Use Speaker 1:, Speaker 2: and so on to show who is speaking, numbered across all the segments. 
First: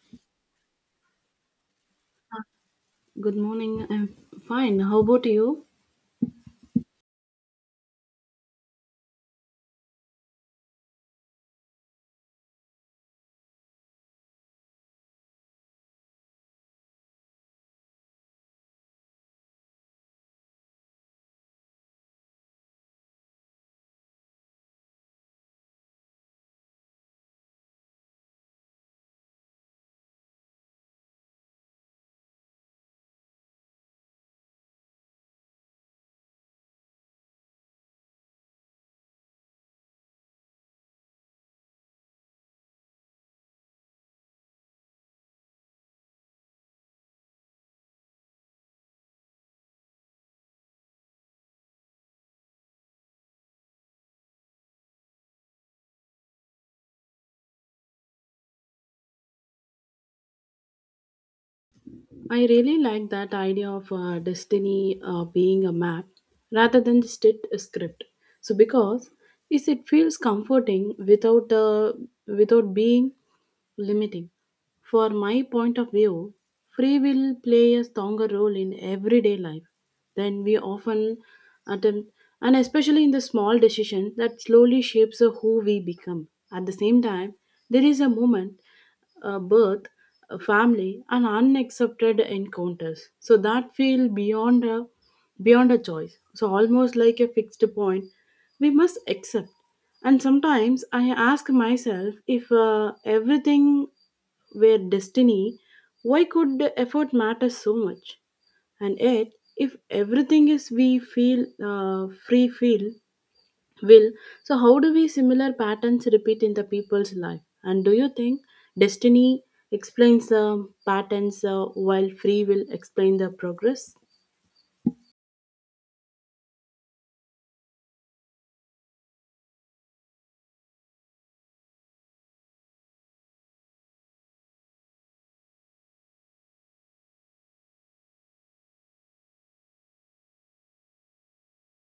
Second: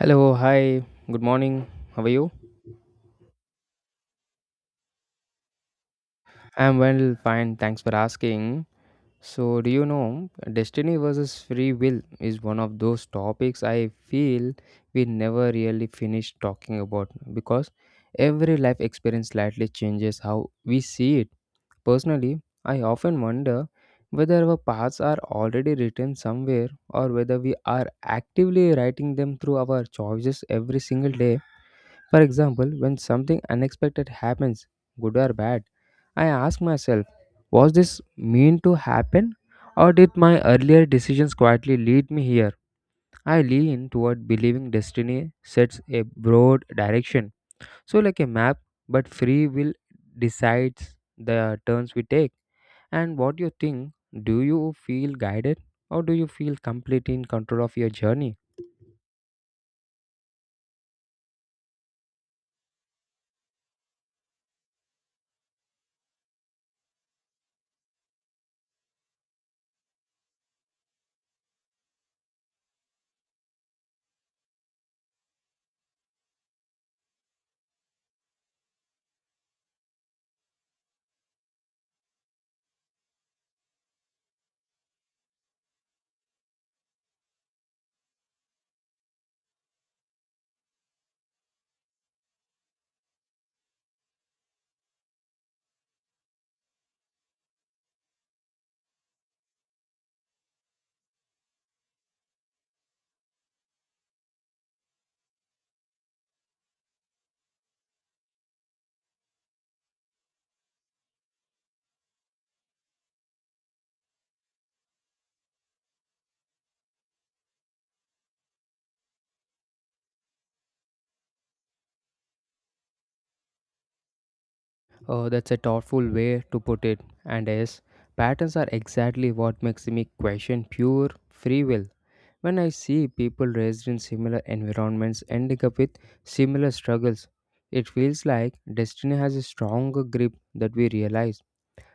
Speaker 1: Hello, hi, good morning. How are you?
Speaker 2: Good morning. I'm fine. How about you?
Speaker 1: I'm well, fine. Thanks for asking. So, do you know destiny versus free will is one of those topics I feel we never really finish talking about because every life experience slightly changes how we see it. Personally, I often wonder whether our paths are already written somewhere or whether we are actively writing them through our choices every single day For example, when something unexpected happens, good or bad, I ask myself, was this meant to happen or did my earlier decisions quietly lead me here? I lean toward believing destiny sets a broad direction. So like a map, but free will decides the turns we take. And what do you think, do you feel guided or do you feel completely in control of your journey?
Speaker 2: I really like that idea of destiny being a map rather than just it a script. So because is it feels comforting without without being limiting. For my point of view, free will play a stronger role in everyday life than we often attempt, and especially in the small decisions that slowly shapes who we become. At the same time, there is a moment birth, family, and unaccepted encounters. So that feel beyond a choice. So almost like a fixed point, we must accept. And sometimes I ask myself if everything were destiny, why could the effort matter so much? And yet, if everything is we feel free feel Will, so how do we similar patterns repeat in the people's life? And do you think destiny explains the patterns while free will explain the progress?
Speaker 1: Oh, that's a thoughtful way to put it. And yes, patterns are exactly what makes me question pure free will. When I see people raised in similar environments ending up with similar struggles, it feels like destiny has a stronger grip that we realize.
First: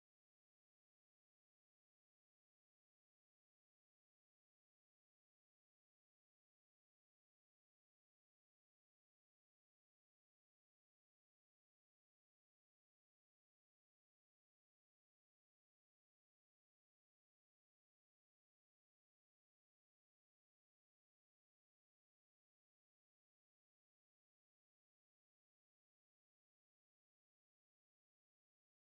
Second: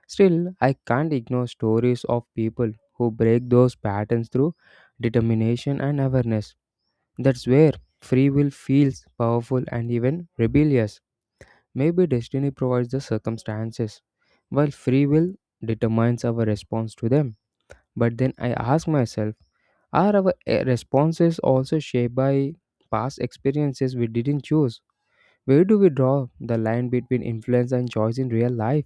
Speaker 1: Still, I can't ignore stories of people who break those patterns through determination and awareness. That's where free will feels powerful and even rebellious. Maybe destiny provides the circumstances, while free will determines our response to them. But then I ask myself, are our responses also shaped by past experiences we didn't choose? Where do we draw the line between influence and choice in real life?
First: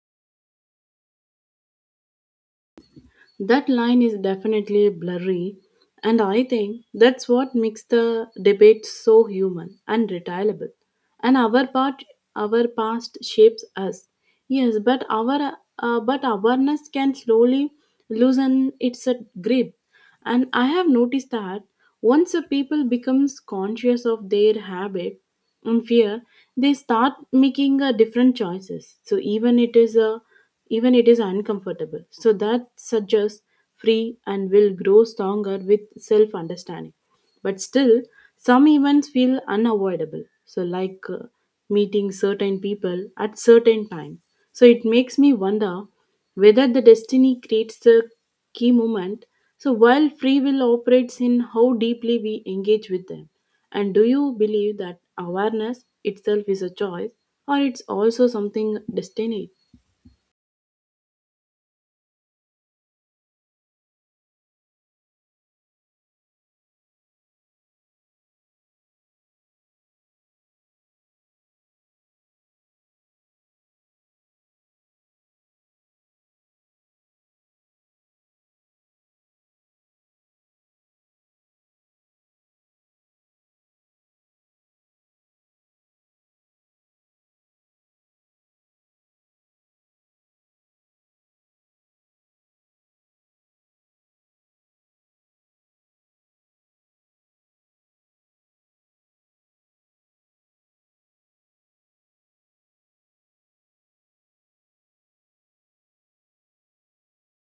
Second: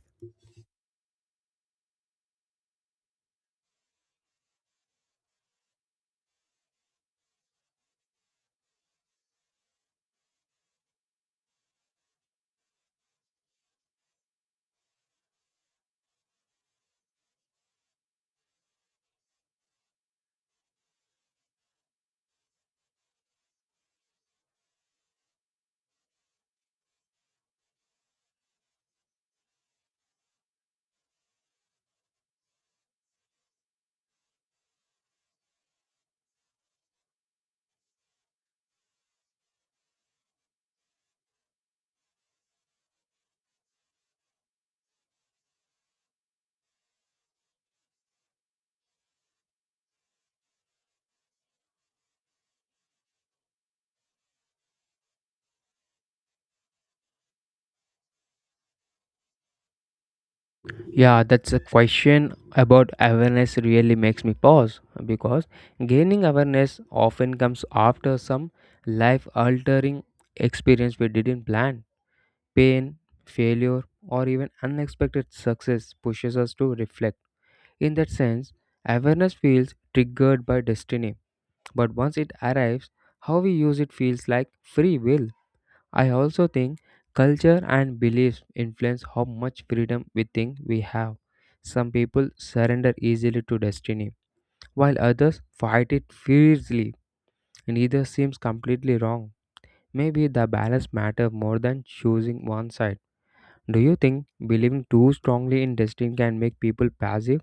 Speaker 2: That line is definitely blurry, and I think that's what makes the debate so human and retailable. And our part, our past shapes us, yes, but our but awareness can slowly loosen its grip. And I have noticed that once a people becomes conscious of their habit, and fear they start making different choices so even it is uncomfortable so that suggests free and will grow stronger with self understanding but still some events feel unavoidable so like meeting certain people at certain time so it makes me wonder whether the destiny creates the key moment. So, while free will operates in how deeply we engage with them, and do you believe that awareness itself is a choice or it's also something destined?
Speaker 1: Yeah, that's a question about awareness really makes me pause because gaining awareness often comes after some life altering experience we didn't plan Pain, failure, or even unexpected success pushes us to reflect. In that sense, awareness feels triggered by destiny, but once it arrives, how we use it feels like free will. I also think culture and beliefs influence how much freedom we think we have. Some people surrender easily to destiny, while others fight it fiercely. Neither seems completely wrong. Maybe the balance matters more than choosing one side. Do you think believing too strongly in destiny can make people passive,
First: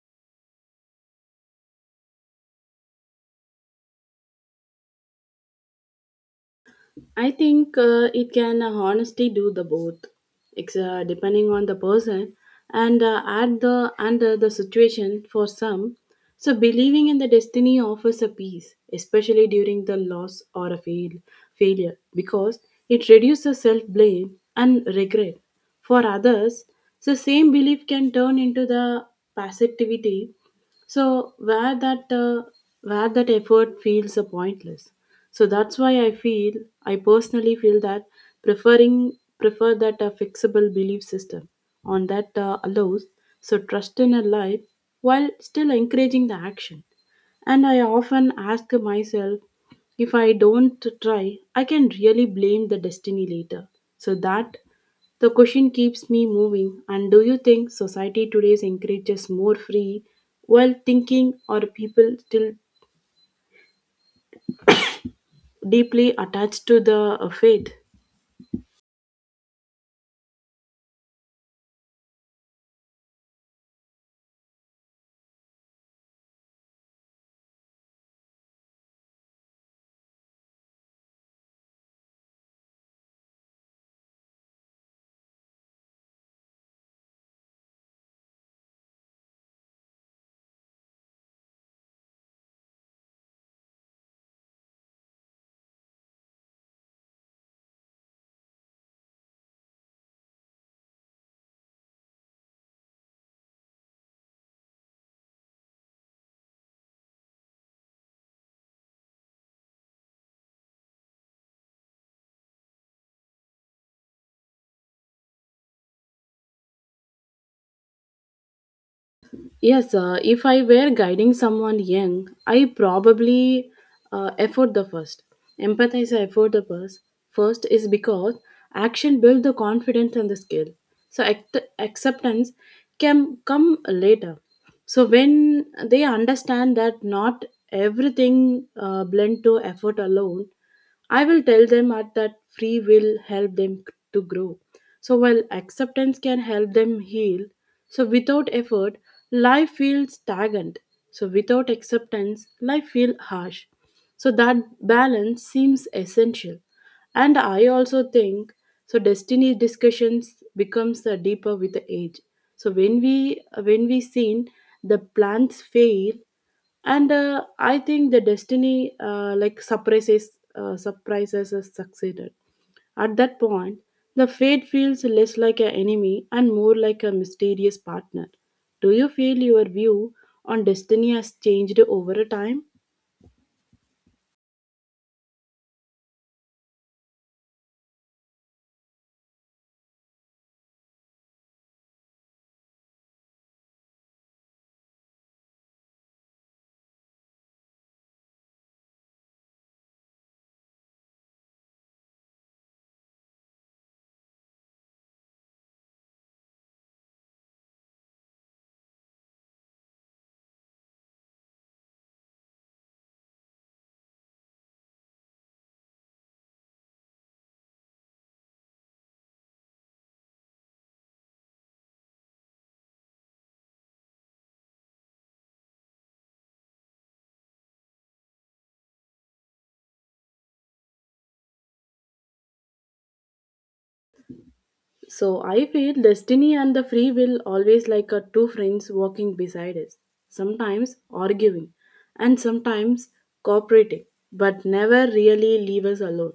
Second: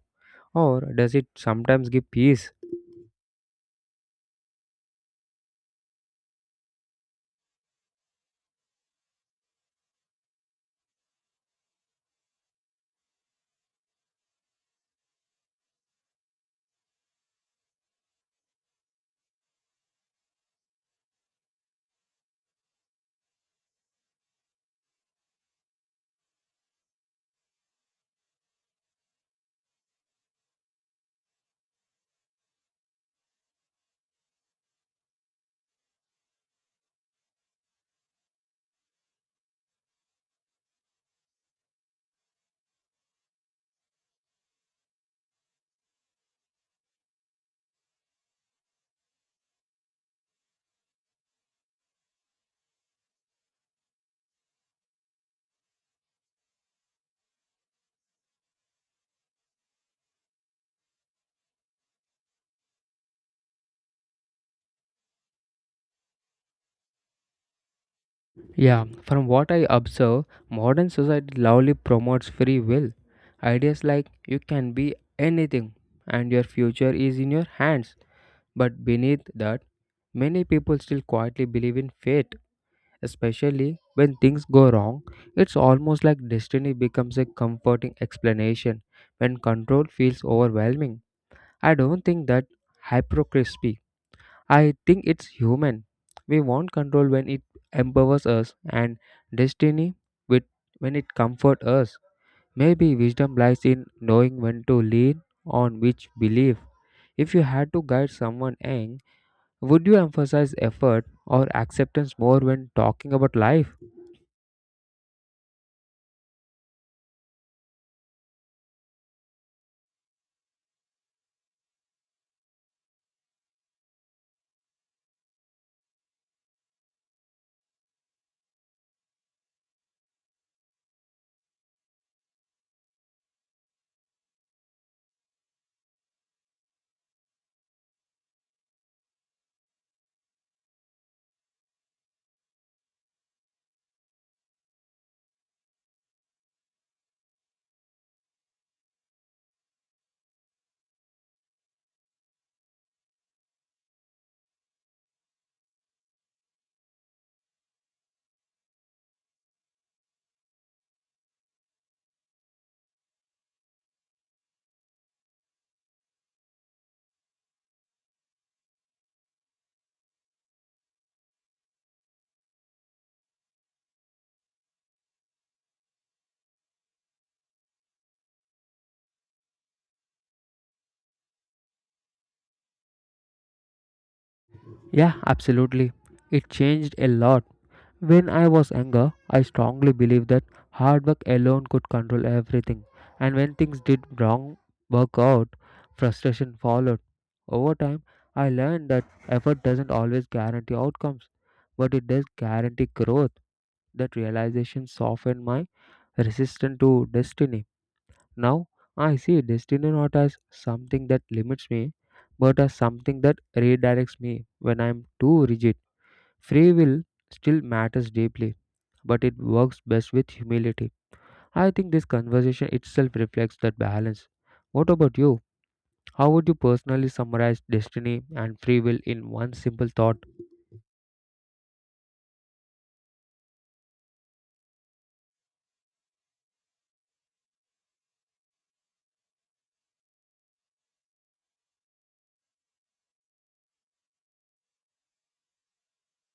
Speaker 1: or does it sometimes give peace?
Speaker 2: I think it can honestly do the both. It's depending on the person and at the under the situation for some. So believing in the destiny offers a peace, especially during the loss or a fail, failure, because it reduces self blame and regret. For others, the same belief can turn into the passivity so where that effort feels pointless so that's why I personally feel that preferring prefer that fixable belief system on that allows so trust in a life while still encouraging the action. And I often ask myself if I don't try, I can really blame the destiny later. So that the question keeps me moving. And do you think society today encourages more free, well thinking, or people still deeply attached to the fate?
Speaker 1: Yeah, from what I observe, modern society loudly promotes free will. Ideas like you can be anything and your future is in your hands. But beneath that, many people still quietly believe in fate, especially when things go wrong. It's almost like destiny becomes a comforting explanation when control feels overwhelming. I don't think that hypocrisy. I think it's human. We want control when it empowers us and destiny with when it comforts us. Maybe wisdom lies in knowing when to lean on which belief. If you had to guide someone young, would you emphasize effort or acceptance more when talking about life?
Speaker 2: Yes, if I were guiding someone young, I probably effort the first. Empathize I effort the first. First is because action builds the confidence and the skill. So acceptance can come later. So when they understand that not everything blend to effort alone, I will tell them at that free will help them to grow. So while acceptance can help them heal, so without effort, life feels stagnant. So without acceptance, life feels harsh. So that balance seems essential. And I also think so destiny discussions becomes deeper with the age. So when we seen the plans fail and I think the destiny like surprises has succeeded. At that point, the fate feels less like an enemy and more like a mysterious partner. Do you feel your view on destiny has changed over a time?
Speaker 1: Yeah, absolutely. It changed a lot When I was younger, I strongly believed that hard work alone could control everything, and when things did wrong work out, frustration followed. Over time, I learned that effort doesn't always guarantee outcomes, but it does guarantee growth. That realization softened my resistance to destiny. Now, I see destiny not as something that limits me, but as something that redirects me when I am too rigid. Free will still matters deeply but it works best with humility. I think this conversation itself reflects that balance. What about you? How would you personally summarize destiny and free will in one simple thought?
Speaker 2: So I feel destiny and the free will always like a two friends walking beside us, sometimes arguing and sometimes cooperating, but never really leave us alone.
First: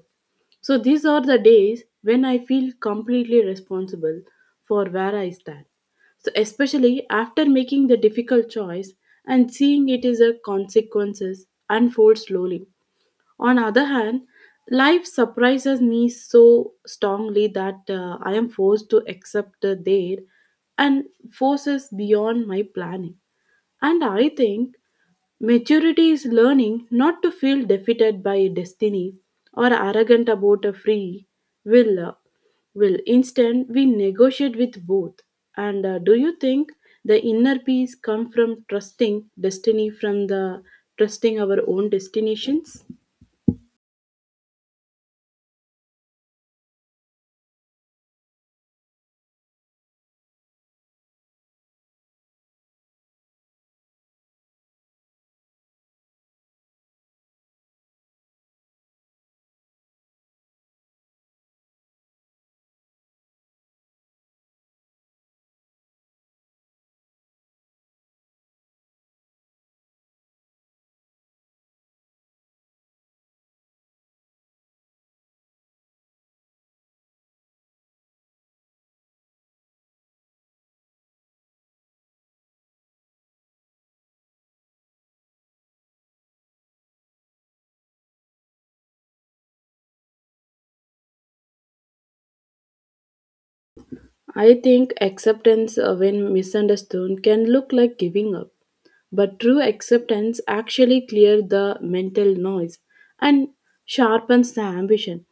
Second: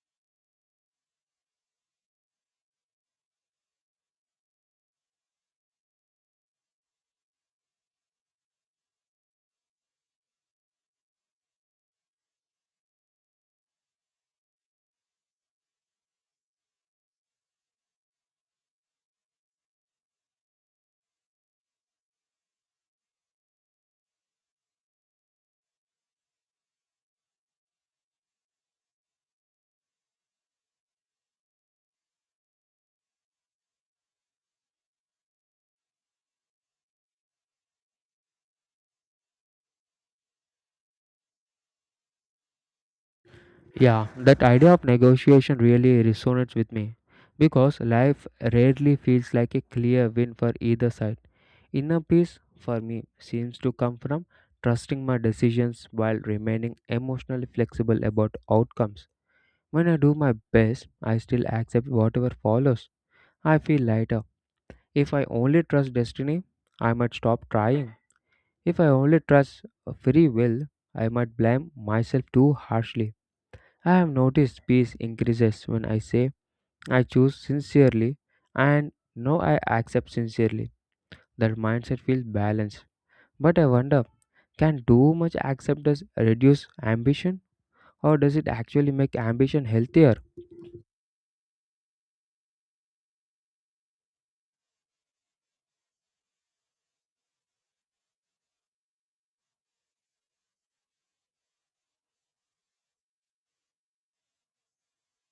Speaker 2: So these are the days when I feel completely responsible for where I stand. So especially after making the difficult choice and seeing it is a consequences unfold slowly on other hand, life surprises me so strongly that I am forced to accept their and forces beyond my planning. And I think maturity is learning not to feel defeated by destiny or arrogant about a free will. Will, instead we negotiate with both. And do you think the inner peace come from trusting destiny from the trusting our own destinations?
Speaker 1: Yeah, that idea of negotiation really resonates with me because life rarely feels like a clear win for either side. Inner peace for me seems to come from trusting my decisions while remaining emotionally flexible about outcomes. When I do my best, I still accept whatever follows. I feel lighter. If I only trust destiny, I might stop trying. If I only trust free will, I might blame myself too harshly. I have noticed peace increases when I say I choose sincerely and now I accept sincerely. That mindset feels balanced. But I wonder can too much acceptance reduce ambition or does it actually make ambition healthier?
Speaker 2: I think acceptance, when misunderstood, can look like giving up, but true acceptance actually clears the mental noise and sharpens the ambition.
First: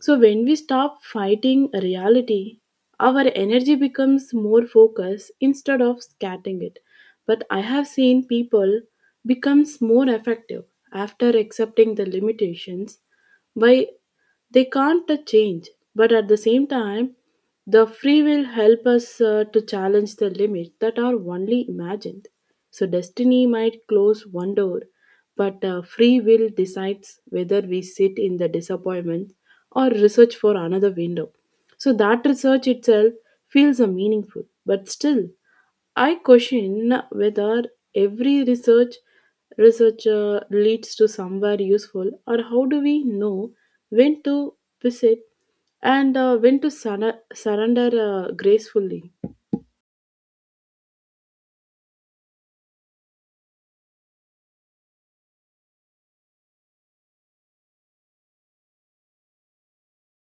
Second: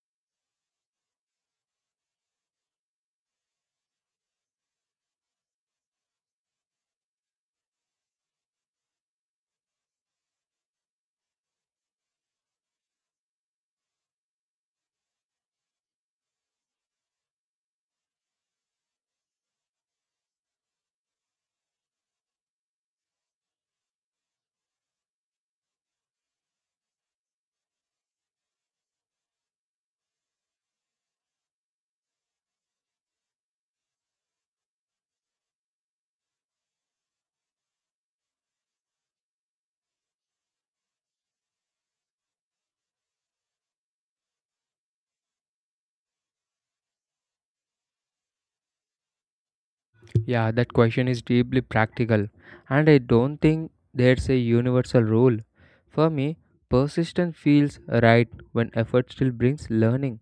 Speaker 2: So, when we stop fighting reality, our energy becomes more focused instead of scattering it. But I have seen people becomes more effective after accepting the limitations by they can't change, but at the same time the free will help us to challenge the limits that are only imagined. So destiny might close one door but free will decides whether we sit in the disappointment or research for another window. So that research itself feels meaningful but still I question whether every researcher leads to somewhere useful, or how do we know when to visit and when to surrender gracefully?
Speaker 1: Yeah, that question is deeply practical, and I don't think there's a universal rule. For me, persistence feels right when effort still brings learning.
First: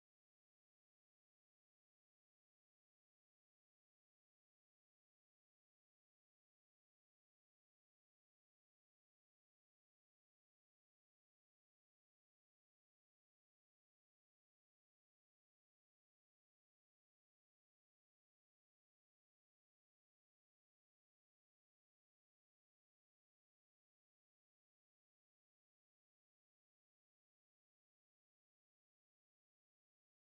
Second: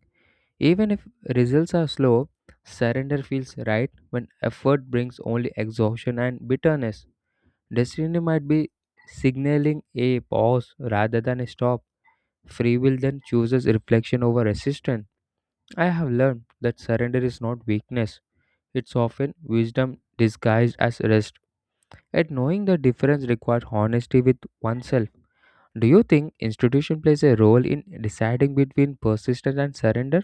Speaker 1: Even if results are slow, surrender feels right when effort brings only exhaustion and bitterness. Destiny might be signaling a pause rather than a stop. Free will then chooses reflection over resistance. I have learned that surrender is not weakness, it's often wisdom disguised as rest. At knowing the difference requires honesty with oneself. Do you think institution plays a role in deciding between persistence and surrender,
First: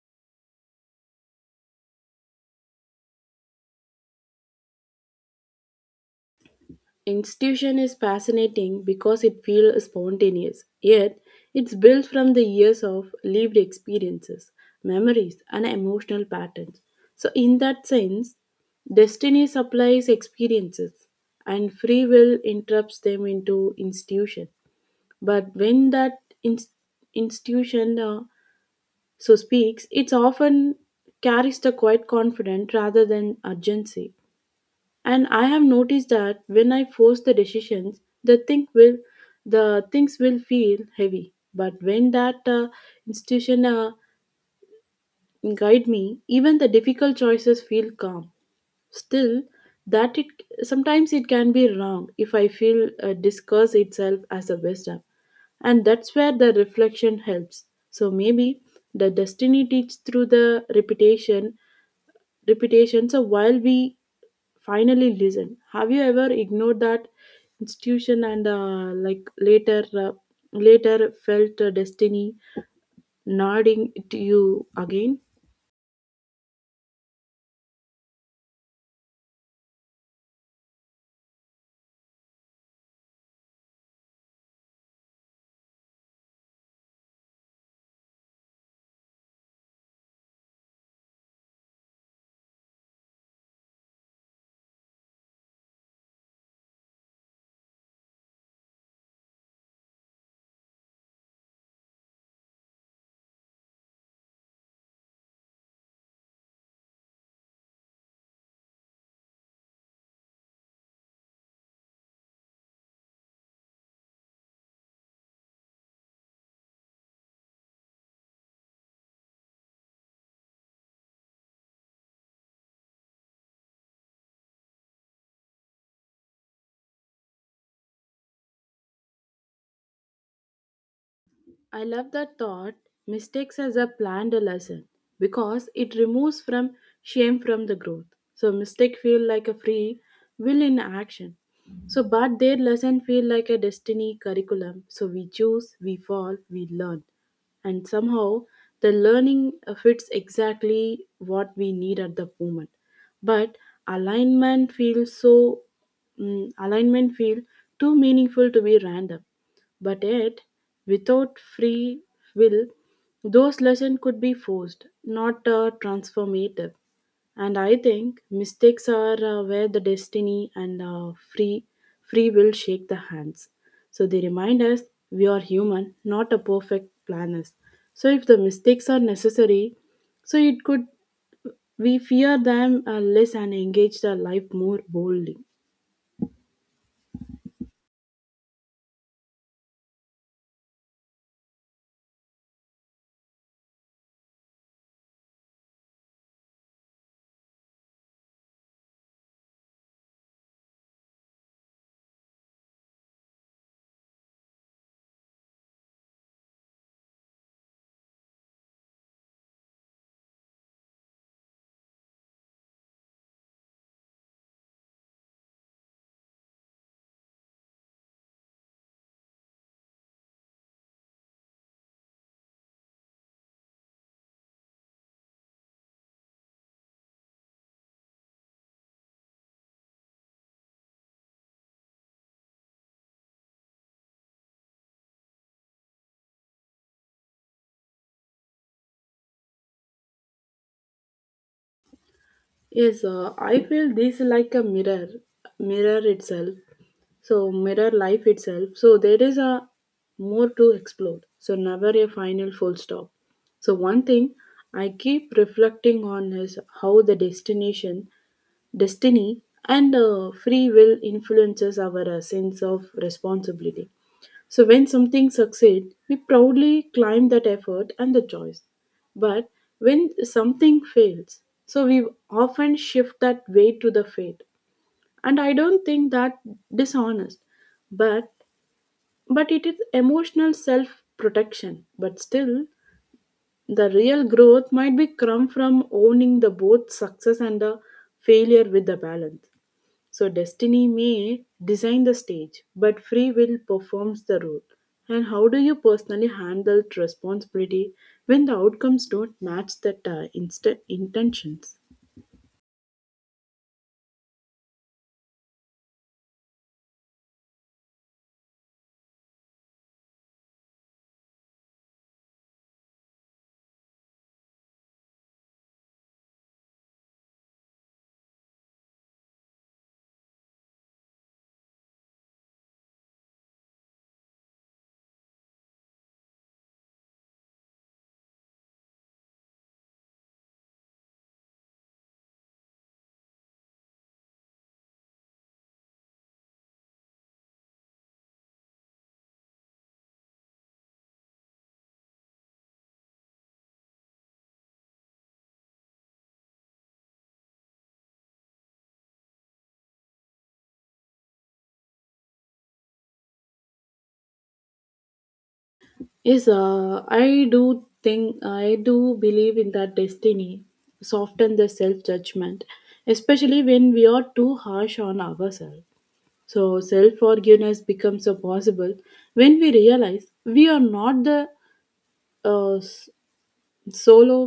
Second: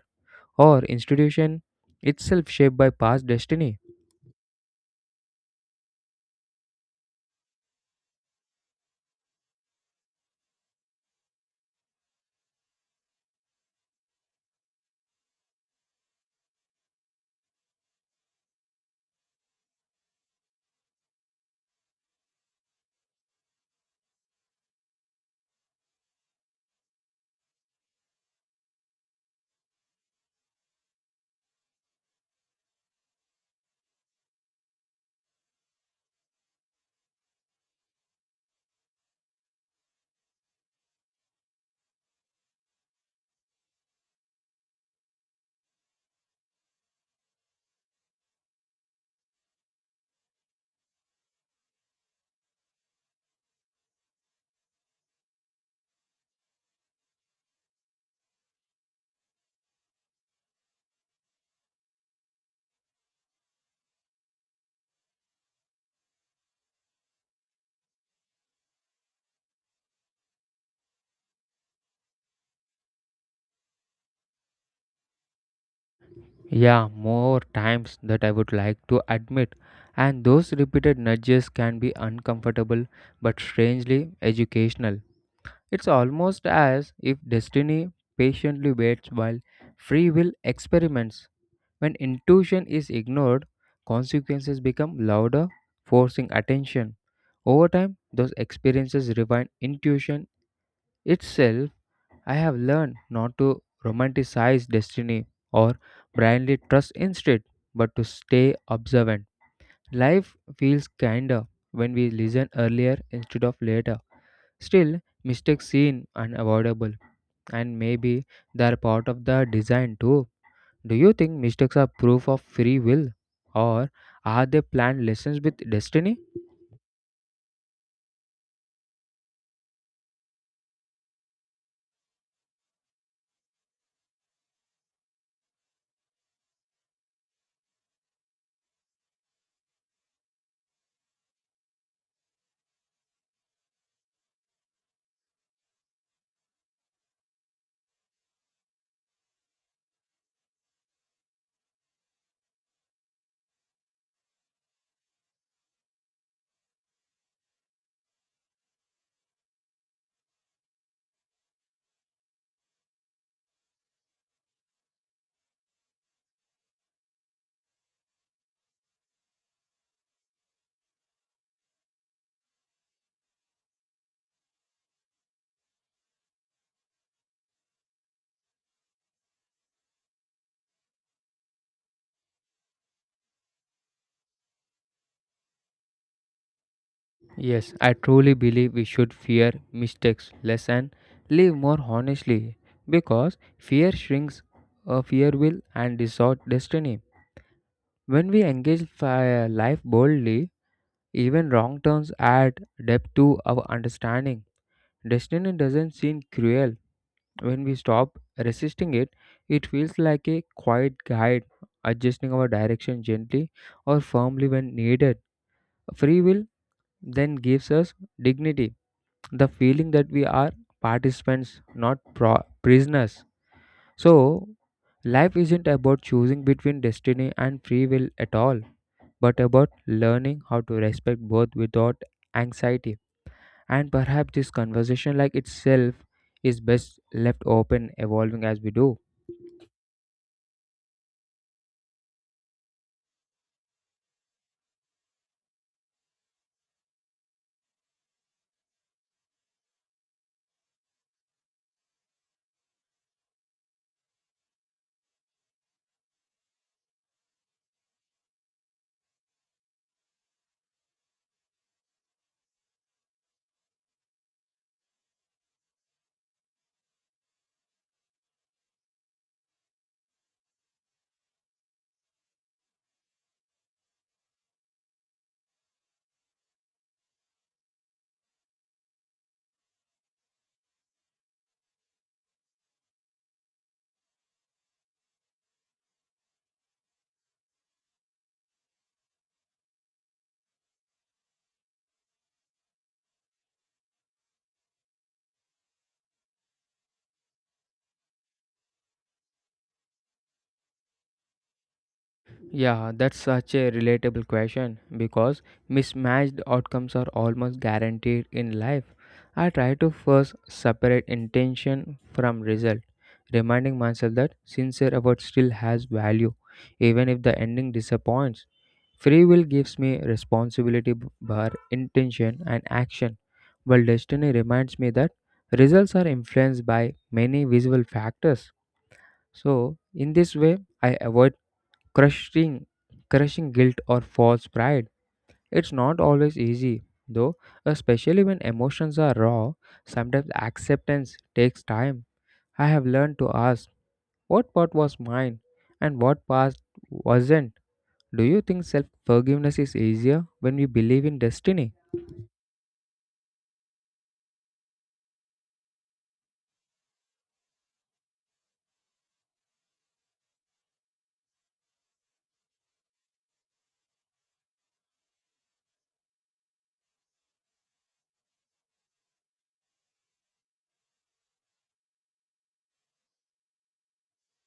Speaker 1: or institution itself shaped by past destiny?
Speaker 2: Institution is fascinating because it feels spontaneous, yet it's built from the years of lived experiences, memories, and emotional patterns. So, in that sense, destiny supplies experiences, and free will interrupts them into institution. But when that inst- institution so speaks, it often carries the quiet confidence rather than urgency. And I have noticed that when I force the decisions, the things will feel heavy. But when that institution guide me, even the difficult choices feel calm. Still, that it sometimes it can be wrong if I feel discuss itself as a wisdom, and that's where the reflection helps. So maybe the destiny teaches through the repetition reputation. So while we finally listen, have you ever ignored that institution and like later felt destiny nodding to you again?
Speaker 1: Yeah, more times that I would like to admit, and those repeated nudges can be uncomfortable but strangely educational. It's almost as if destiny patiently waits while free will experiments. When intuition is ignored, consequences become louder, forcing attention. Over time, those experiences refine intuition itself. I have learned not to romanticize destiny or blindly trust instead, but to stay observant. Life feels kinder when we listen earlier instead of later. Still, mistakes seem unavoidable, and maybe they're part of the design too. Do you think mistakes are proof of free will, or are they planned lessons with destiny?
Speaker 2: I love that thought, mistakes as a planned lesson, because it removes from shame from the growth. So mistake feel like a free will in action. So but their lesson feel like a destiny curriculum. So we choose, we fall, we learn. And somehow the learning fits exactly what we need at the moment. But alignment feels so alignment feel too meaningful to be random. But yet, without free will, those lessons could be forced, not transformative. And I think mistakes are where the destiny and free will shake the hands. So they remind us we are human, not a perfect planners. So if the mistakes are necessary, so it could we fear them less and engage the life more boldly.
Speaker 1: Yes, I truly believe we should fear mistakes less and live more honestly because fear shrinks fear will and distort destiny. When we engage life boldly, even wrong turns add depth to our understanding. Destiny doesn't seem cruel, When we stop resisting it, it feels like a quiet guide, adjusting our direction gently or firmly when needed. Free will then gives us dignity, the feeling that we are participants, not prisoners. So, life isn't about choosing between destiny and free will at all, but about learning how to respect both without anxiety. And perhaps this conversation, like itself, is best left open, evolving as we do.
Speaker 2: Yes, I feel this like a mirror itself. So mirror life itself. So there is a more to explore. So never a final full stop. So one thing I keep reflecting on is how the destination destiny and free will influences our sense of responsibility so when something succeeds we proudly claim that effort and the choice but when something fails so we often shift that weight to the fate and I don't think that dishonest but but it is emotional self protection but still the real growth might be come from owning the both success and the failure with the balance so destiny may design the stage, but free will performs the role. And how do you personally handle responsibility when the outcomes don't match that intentions?
Speaker 1: Yeah, that's such a relatable question because mismatched outcomes are almost guaranteed in life. I try to first separate intention from result, reminding myself that sincere effort still has value, even if the ending disappoints. Free will gives me responsibility for intention and action, while destiny reminds me that results are influenced by many visible factors. So, in this way, I avoid crushing crushing guilt or false pride. It's not always easy, though, especially when emotions are raw. Sometimes acceptance takes time. I have learned to ask what part was mine and what part wasn't. Do you think self forgiveness is easier when we believe in destiny?
Speaker 2: Yes, I do believe in that destiny soften the self judgment, especially when we are too harsh on ourselves. So self forgiveness becomes a possible when we realize we are not the uh, solo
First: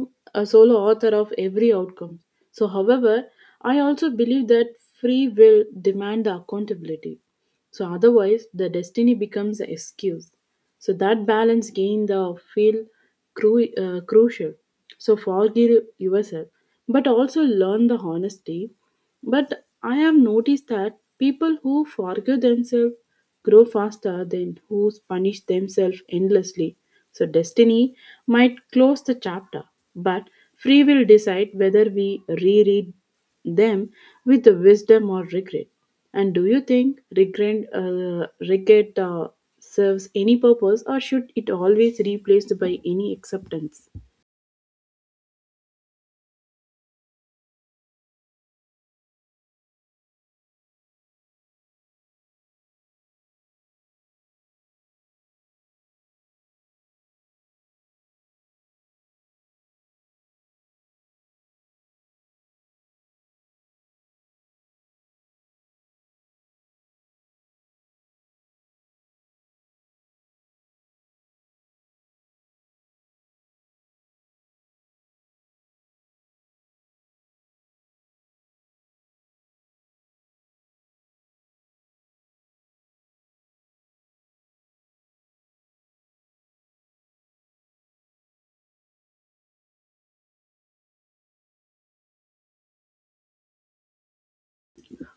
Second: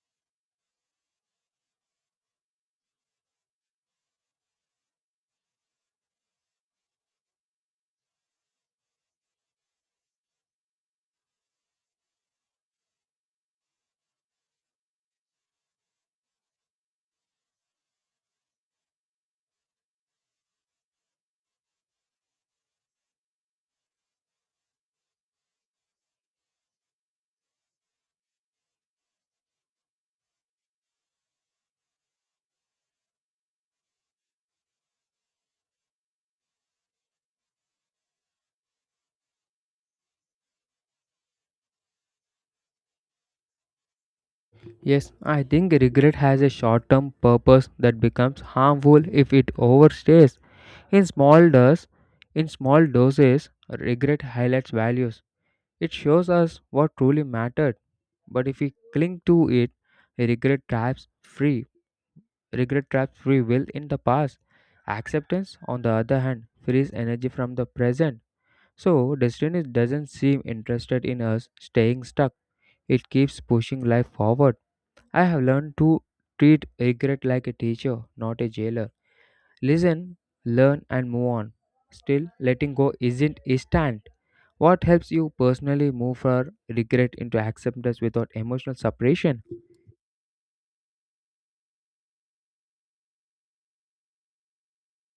Speaker 2: a solo author of every outcome. So however, I also believe that free will demand the accountability. So otherwise the destiny becomes an excuse. So that balance gain the feel crucial. So forgive yourself, but also learn the honesty but I have noticed that people who forgive themselves grow faster than who punish themselves endlessly. So destiny might close the chapter, but free will decide whether we reread them with the wisdom or regret. And do you think regret serves any purpose, or should it always replaced by any acceptance?
Speaker 1: Yes, I think regret has a short term purpose that becomes harmful if it overstays. In small doses, in small doses, regret highlights values. It shows us what truly mattered. But if we cling to it, regret traps free. regret traps free will in the past. Acceptance, on the other hand, frees energy from the present. So destiny doesn't seem interested in us staying stuck. It keeps pushing life forward. I have learned to treat regret like a teacher, not a jailer. Listen, learn, and move on. Still, letting go isn't instant. What helps you personally move from regret into acceptance without emotional separation?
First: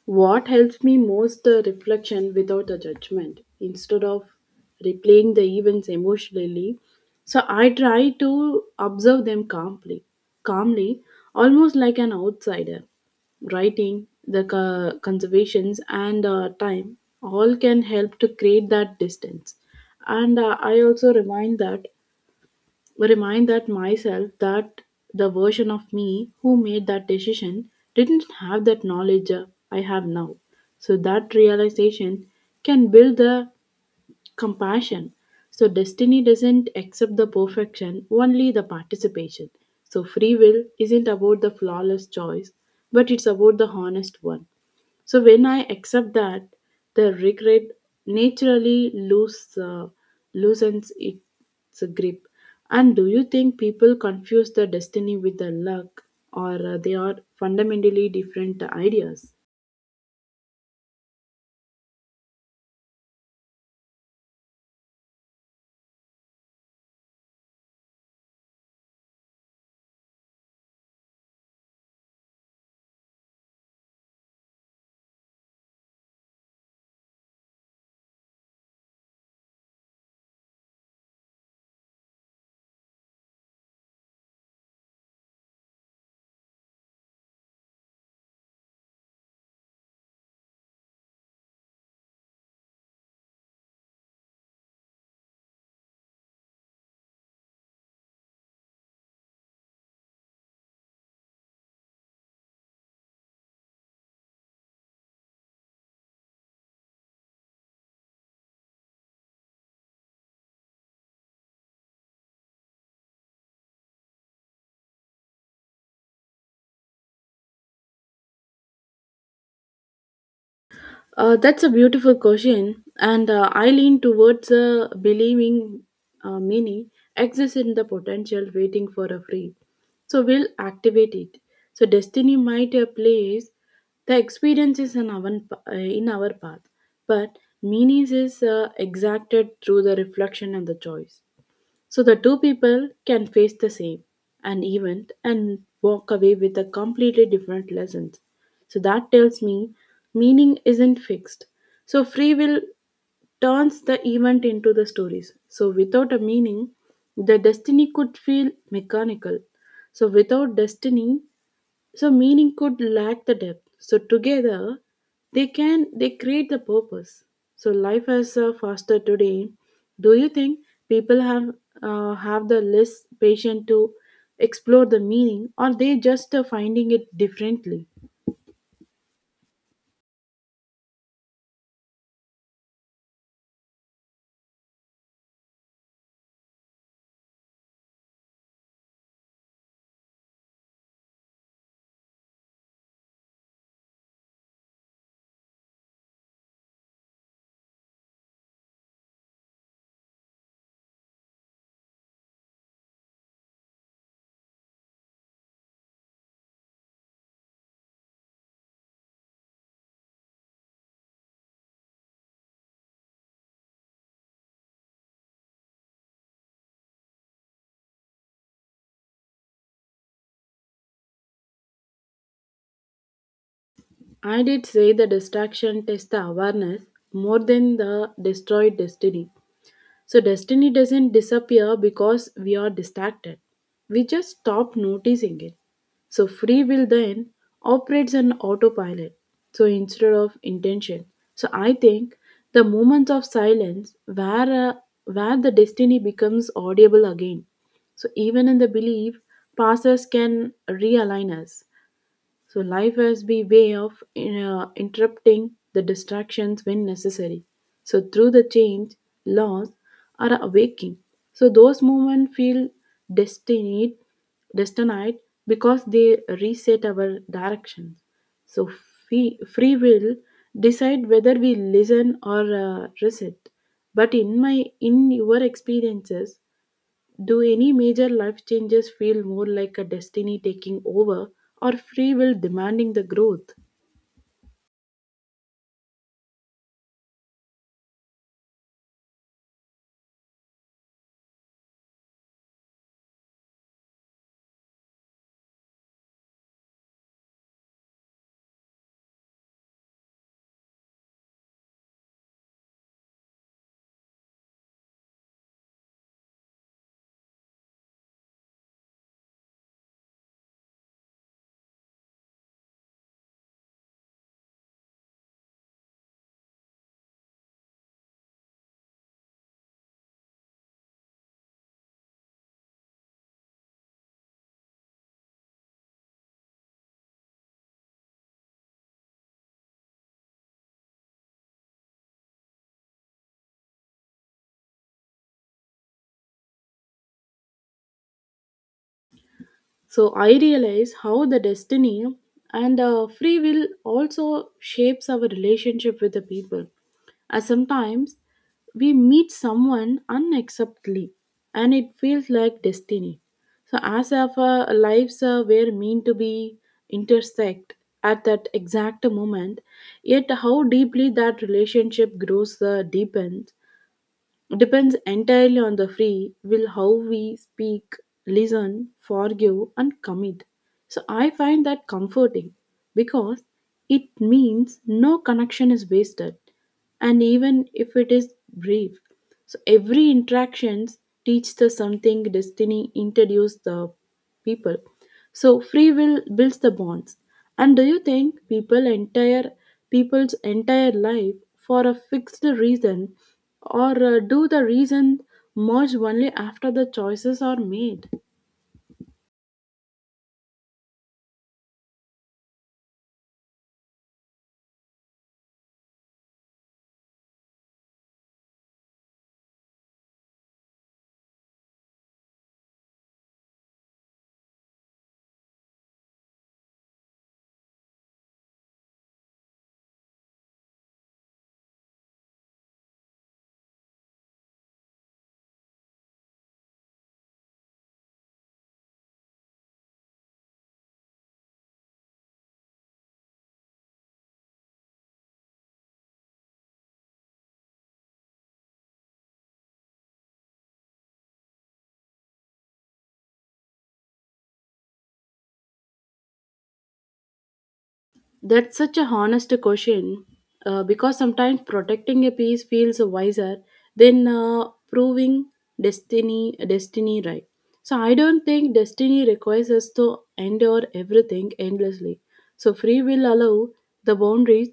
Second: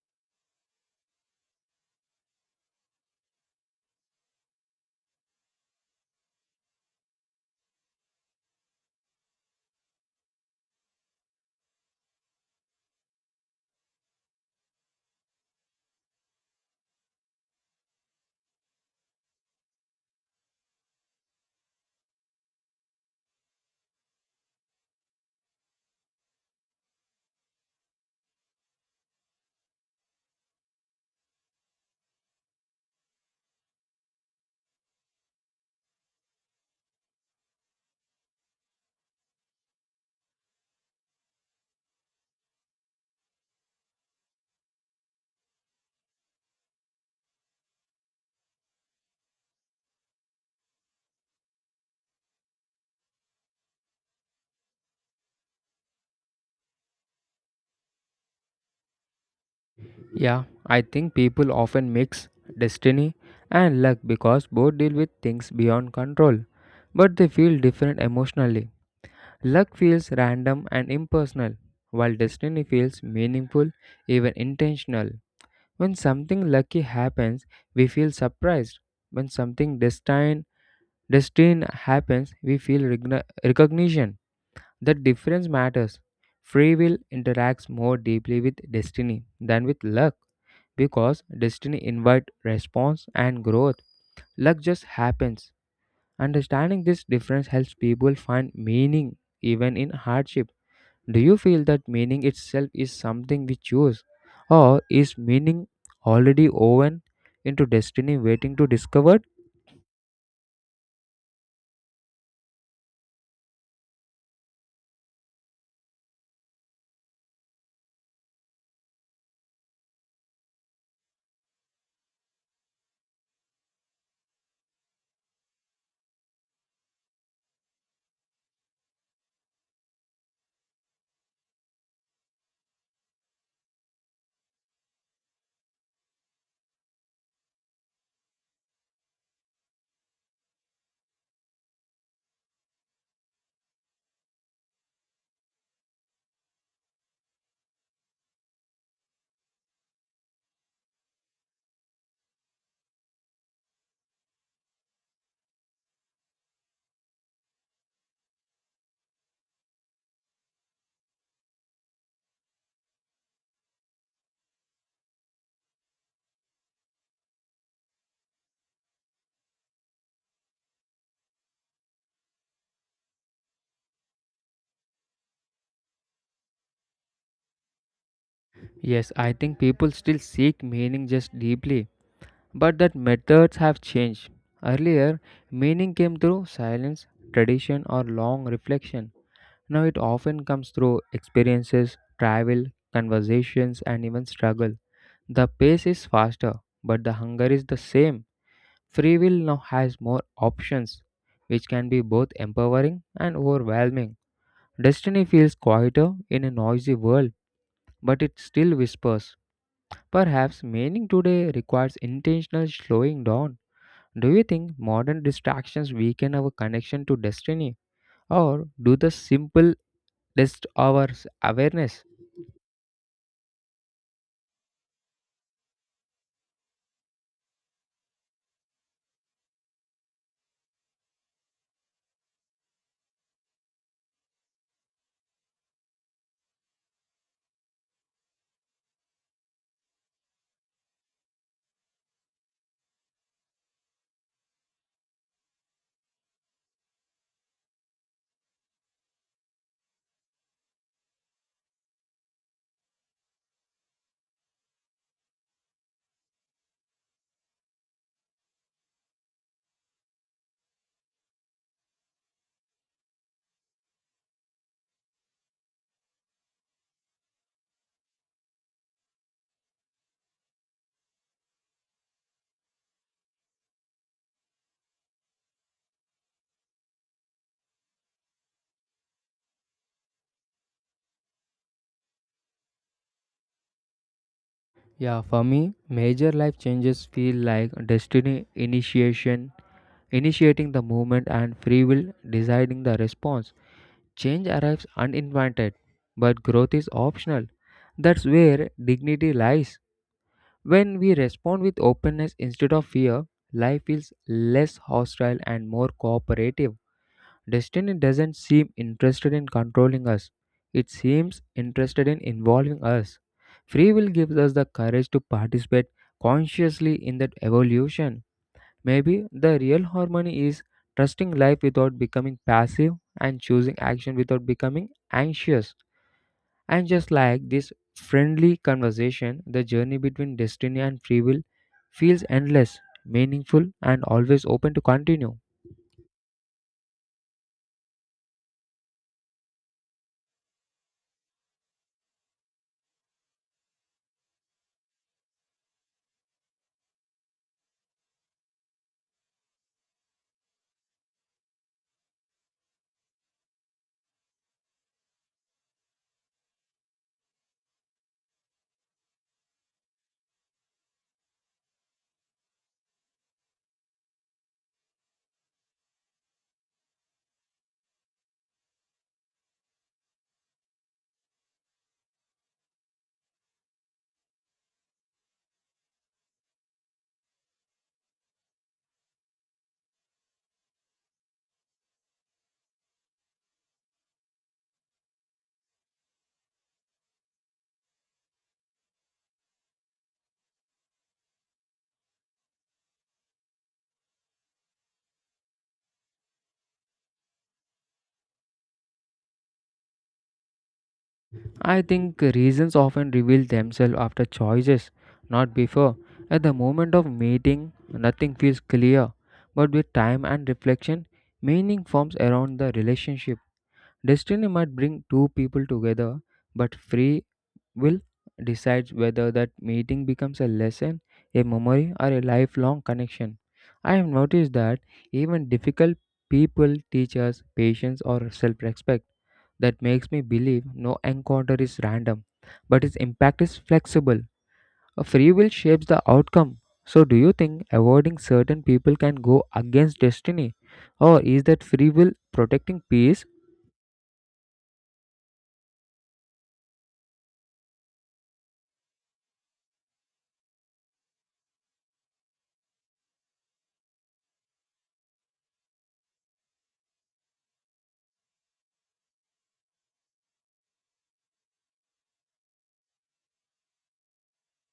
Speaker 2: What helps me most the reflection without the judgment instead of replaying the events emotionally. So I try to observe them calmly, almost like an outsider. Writing, the conservations, and time all can help to create that distance. And I also remind that myself that the version of me who made that decision didn't have that knowledge I have now. So that realization can build the compassion. So, destiny doesn't accept the perfection, only the participation. So, free will isn't about the flawless choice, but it's about the honest one. So, when I accept that, the regret naturally loosens its grip. And do you think people confuse the destiny with the luck, or they are fundamentally different ideas?
Speaker 1: Yeah, I think people often mix destiny and luck because both deal with things beyond control, but they feel different emotionally. Luck feels random and impersonal, while destiny feels meaningful, even intentional. When something lucky happens, we feel surprised. When something destined happens, we feel recognition. The difference matters. Free will interacts more deeply with destiny than with luck because destiny invites response and growth. Luck just happens. Understanding this difference helps people find meaning even in hardship. Do you feel that meaning itself is something we choose, or is meaning already woven into destiny waiting to discovered?
Speaker 2: That's a beautiful question, and I lean towards believing meaning exists in the potential waiting for a free. So we'll activate it. So destiny might place the experiences in our path, but meaning is exacted through the reflection and the choice. So the two people can face the same an event and walk away with a completely different lessons. So that tells me meaning isn't fixed. So free will turns the event into the stories. So without a meaning, the destiny could feel mechanical. So without destiny, so meaning could lack the depth, so together they create the purpose. So life as a faster today, do you think people have have the less patient to explore the meaning, or they just finding it differently?
Speaker 1: Yes, I think people still seek meaning just deeply, but that methods have changed. Earlier, meaning came through silence, tradition, or long reflection. Now it often comes through experiences, travel, conversations, and even struggle. The pace is faster, but the hunger is the same. Free will now has more options, which can be both empowering and overwhelming. Destiny feels quieter in a noisy world, but it still whispers. Perhaps meaning today requires intentional slowing down. Do you think modern distractions weaken our connection to destiny, or do the simple test our awareness?
Speaker 2: I did say the distraction test the awareness more than the destroyed destiny. So, destiny doesn't disappear because we are distracted. We just stop noticing it. So, free will then operates on autopilot. So, instead of intention. So, I think the moments of silence where the destiny becomes audible again. So, even in the belief, pastors can realign us. So life has be way of interrupting the distractions when necessary. So through the change, loss, or awaking. So those moments feel destined, destined because they reset our direction. So free will decide whether we listen or resist. But in your experiences, do any major life changes feel more like a destiny taking over or free will demanding the growth?
Speaker 1: Yeah, for me, major life changes feel like destiny initiating the movement, and free will deciding the response. Change arrives uninvited, but growth is optional. That's where dignity lies. When we respond with openness instead of fear, life feels less hostile and more cooperative. Destiny doesn't seem interested in controlling us, it seems interested in involving us. Free will gives us the courage to participate consciously in that evolution. Maybe the real harmony is trusting life without becoming passive and choosing action without becoming anxious. And just like this friendly conversation, the journey between destiny and free will feels endless, meaningful, and always open to continue.
Speaker 2: So I realize how the destiny and free will also shapes our relationship with the people. As sometimes we meet someone unacceptably and it feels like destiny. So as if our lives were meant to be intersect at that exact moment, yet how deeply that relationship grows deepens depends entirely on the free will, how we speak, listen, forgive, and commit. So I find that comforting because it means no connection is wasted, and even if it is brief. So every interactions teach the something, destiny introduced the people. So free will builds the bonds. And do you think people's entire life for a fixed reason, or do the reason merge only after the choices are made?
Speaker 1: I think reasons often reveal themselves after choices, not before. At the moment of meeting, nothing feels clear, but with time and reflection, meaning forms around the relationship Destiny might bring two people together, but free will decides whether that meeting becomes a lesson, a memory, or a lifelong connection. I have noticed that even difficult people teach us patience or self respect. That makes me believe no encounter is random, but its impact is flexible. A free will shapes the outcome. So, do you think avoiding certain people can go against destiny? Or is that free will protecting peace
Speaker 2: That's such a honest question because sometimes protecting a piece feels wiser than proving destiny right. So I don't think destiny requires us to endure everything endlessly. So free will allow the boundaries,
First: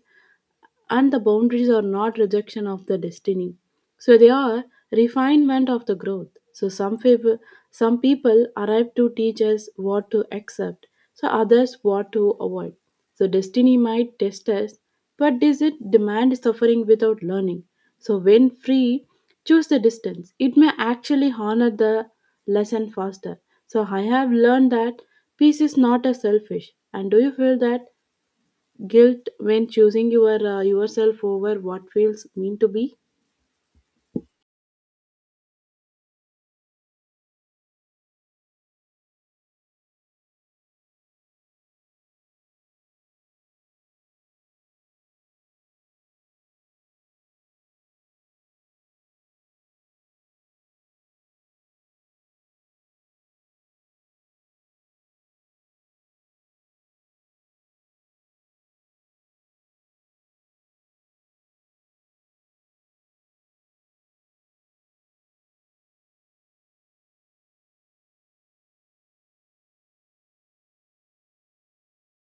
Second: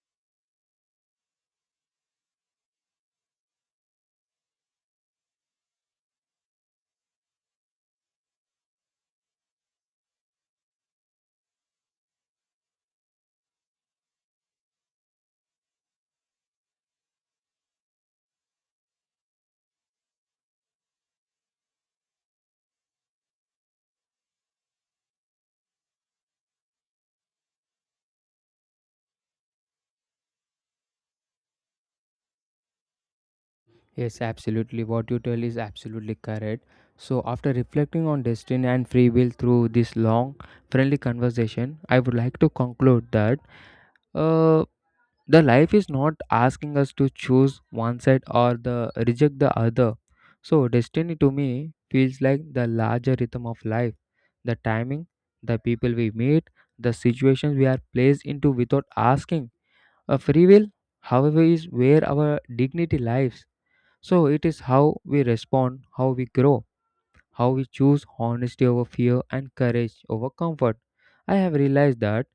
Speaker 2: and the boundaries are not rejection of the destiny, so they are refinement of the growth. So some people arrive to teach us what to accept, so others what to avoid. So destiny might test us, but does it demand suffering without learning? So when free choose the distance, it may actually honor the lesson faster. So I have learned that peace is not a selfish. And do you feel that guilt when choosing your yourself over what feels mean to be?
Speaker 1: Yes, absolutely. What you tell is absolutely correct. So, after reflecting on destiny and free will through this long, friendly conversation, I would like to conclude that uh, the life is not asking us to choose one side or the reject the other. So, destiny to me feels like the larger rhythm of life, the timing, the people we meet, the situations we are placed into without asking. A free will, however, is where our dignity lies so it is how we respond, how we grow, how we choose honesty over fear and courage over comfort. I have realized that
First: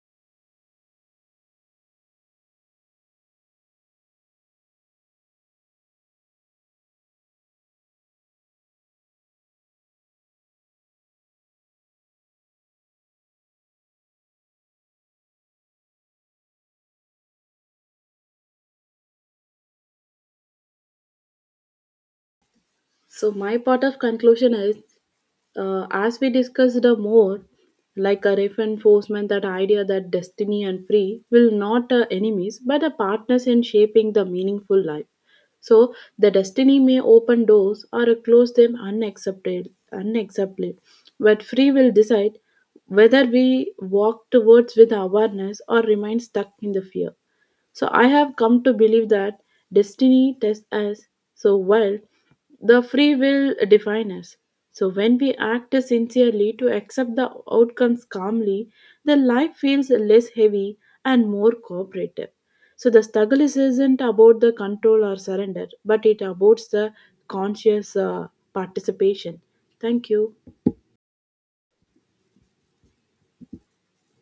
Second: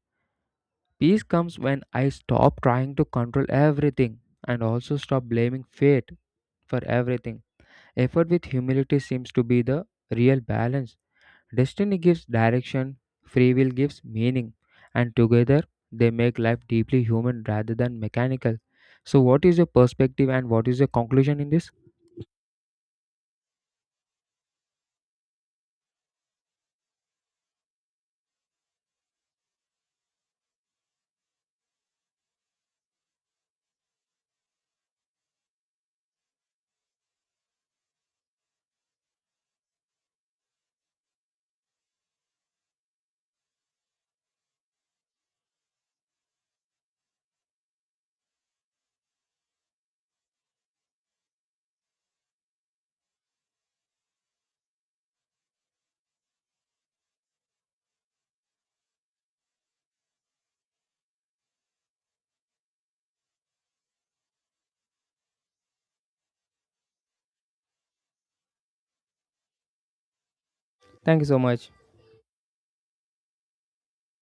Speaker 1: peace comes when I stop trying to control everything and also stop blaming fate for everything. Effort with humility seems to be the real balance. Destiny gives direction, free will gives meaning, and together they make life deeply human rather than mechanical. So, what is your perspective and what is your conclusion in this?
Speaker 2: So my part of conclusion is, as we discussed, the more like a reinforcement that idea that destiny and free will not enemies but the partners in shaping the meaningful life. So the destiny may open doors or close them unaccepted unacceptably, but free will decide whether we walk towards with awareness or remain stuck in the fear. So I have come to believe that destiny tests us so well, the free will defines us. So when we act sincerely to accept the outcomes calmly, the life feels less heavy and more cooperative. So the isn't about the control or surrender, but it about the conscious participation. Thank you.
Speaker 1: Thank you so much.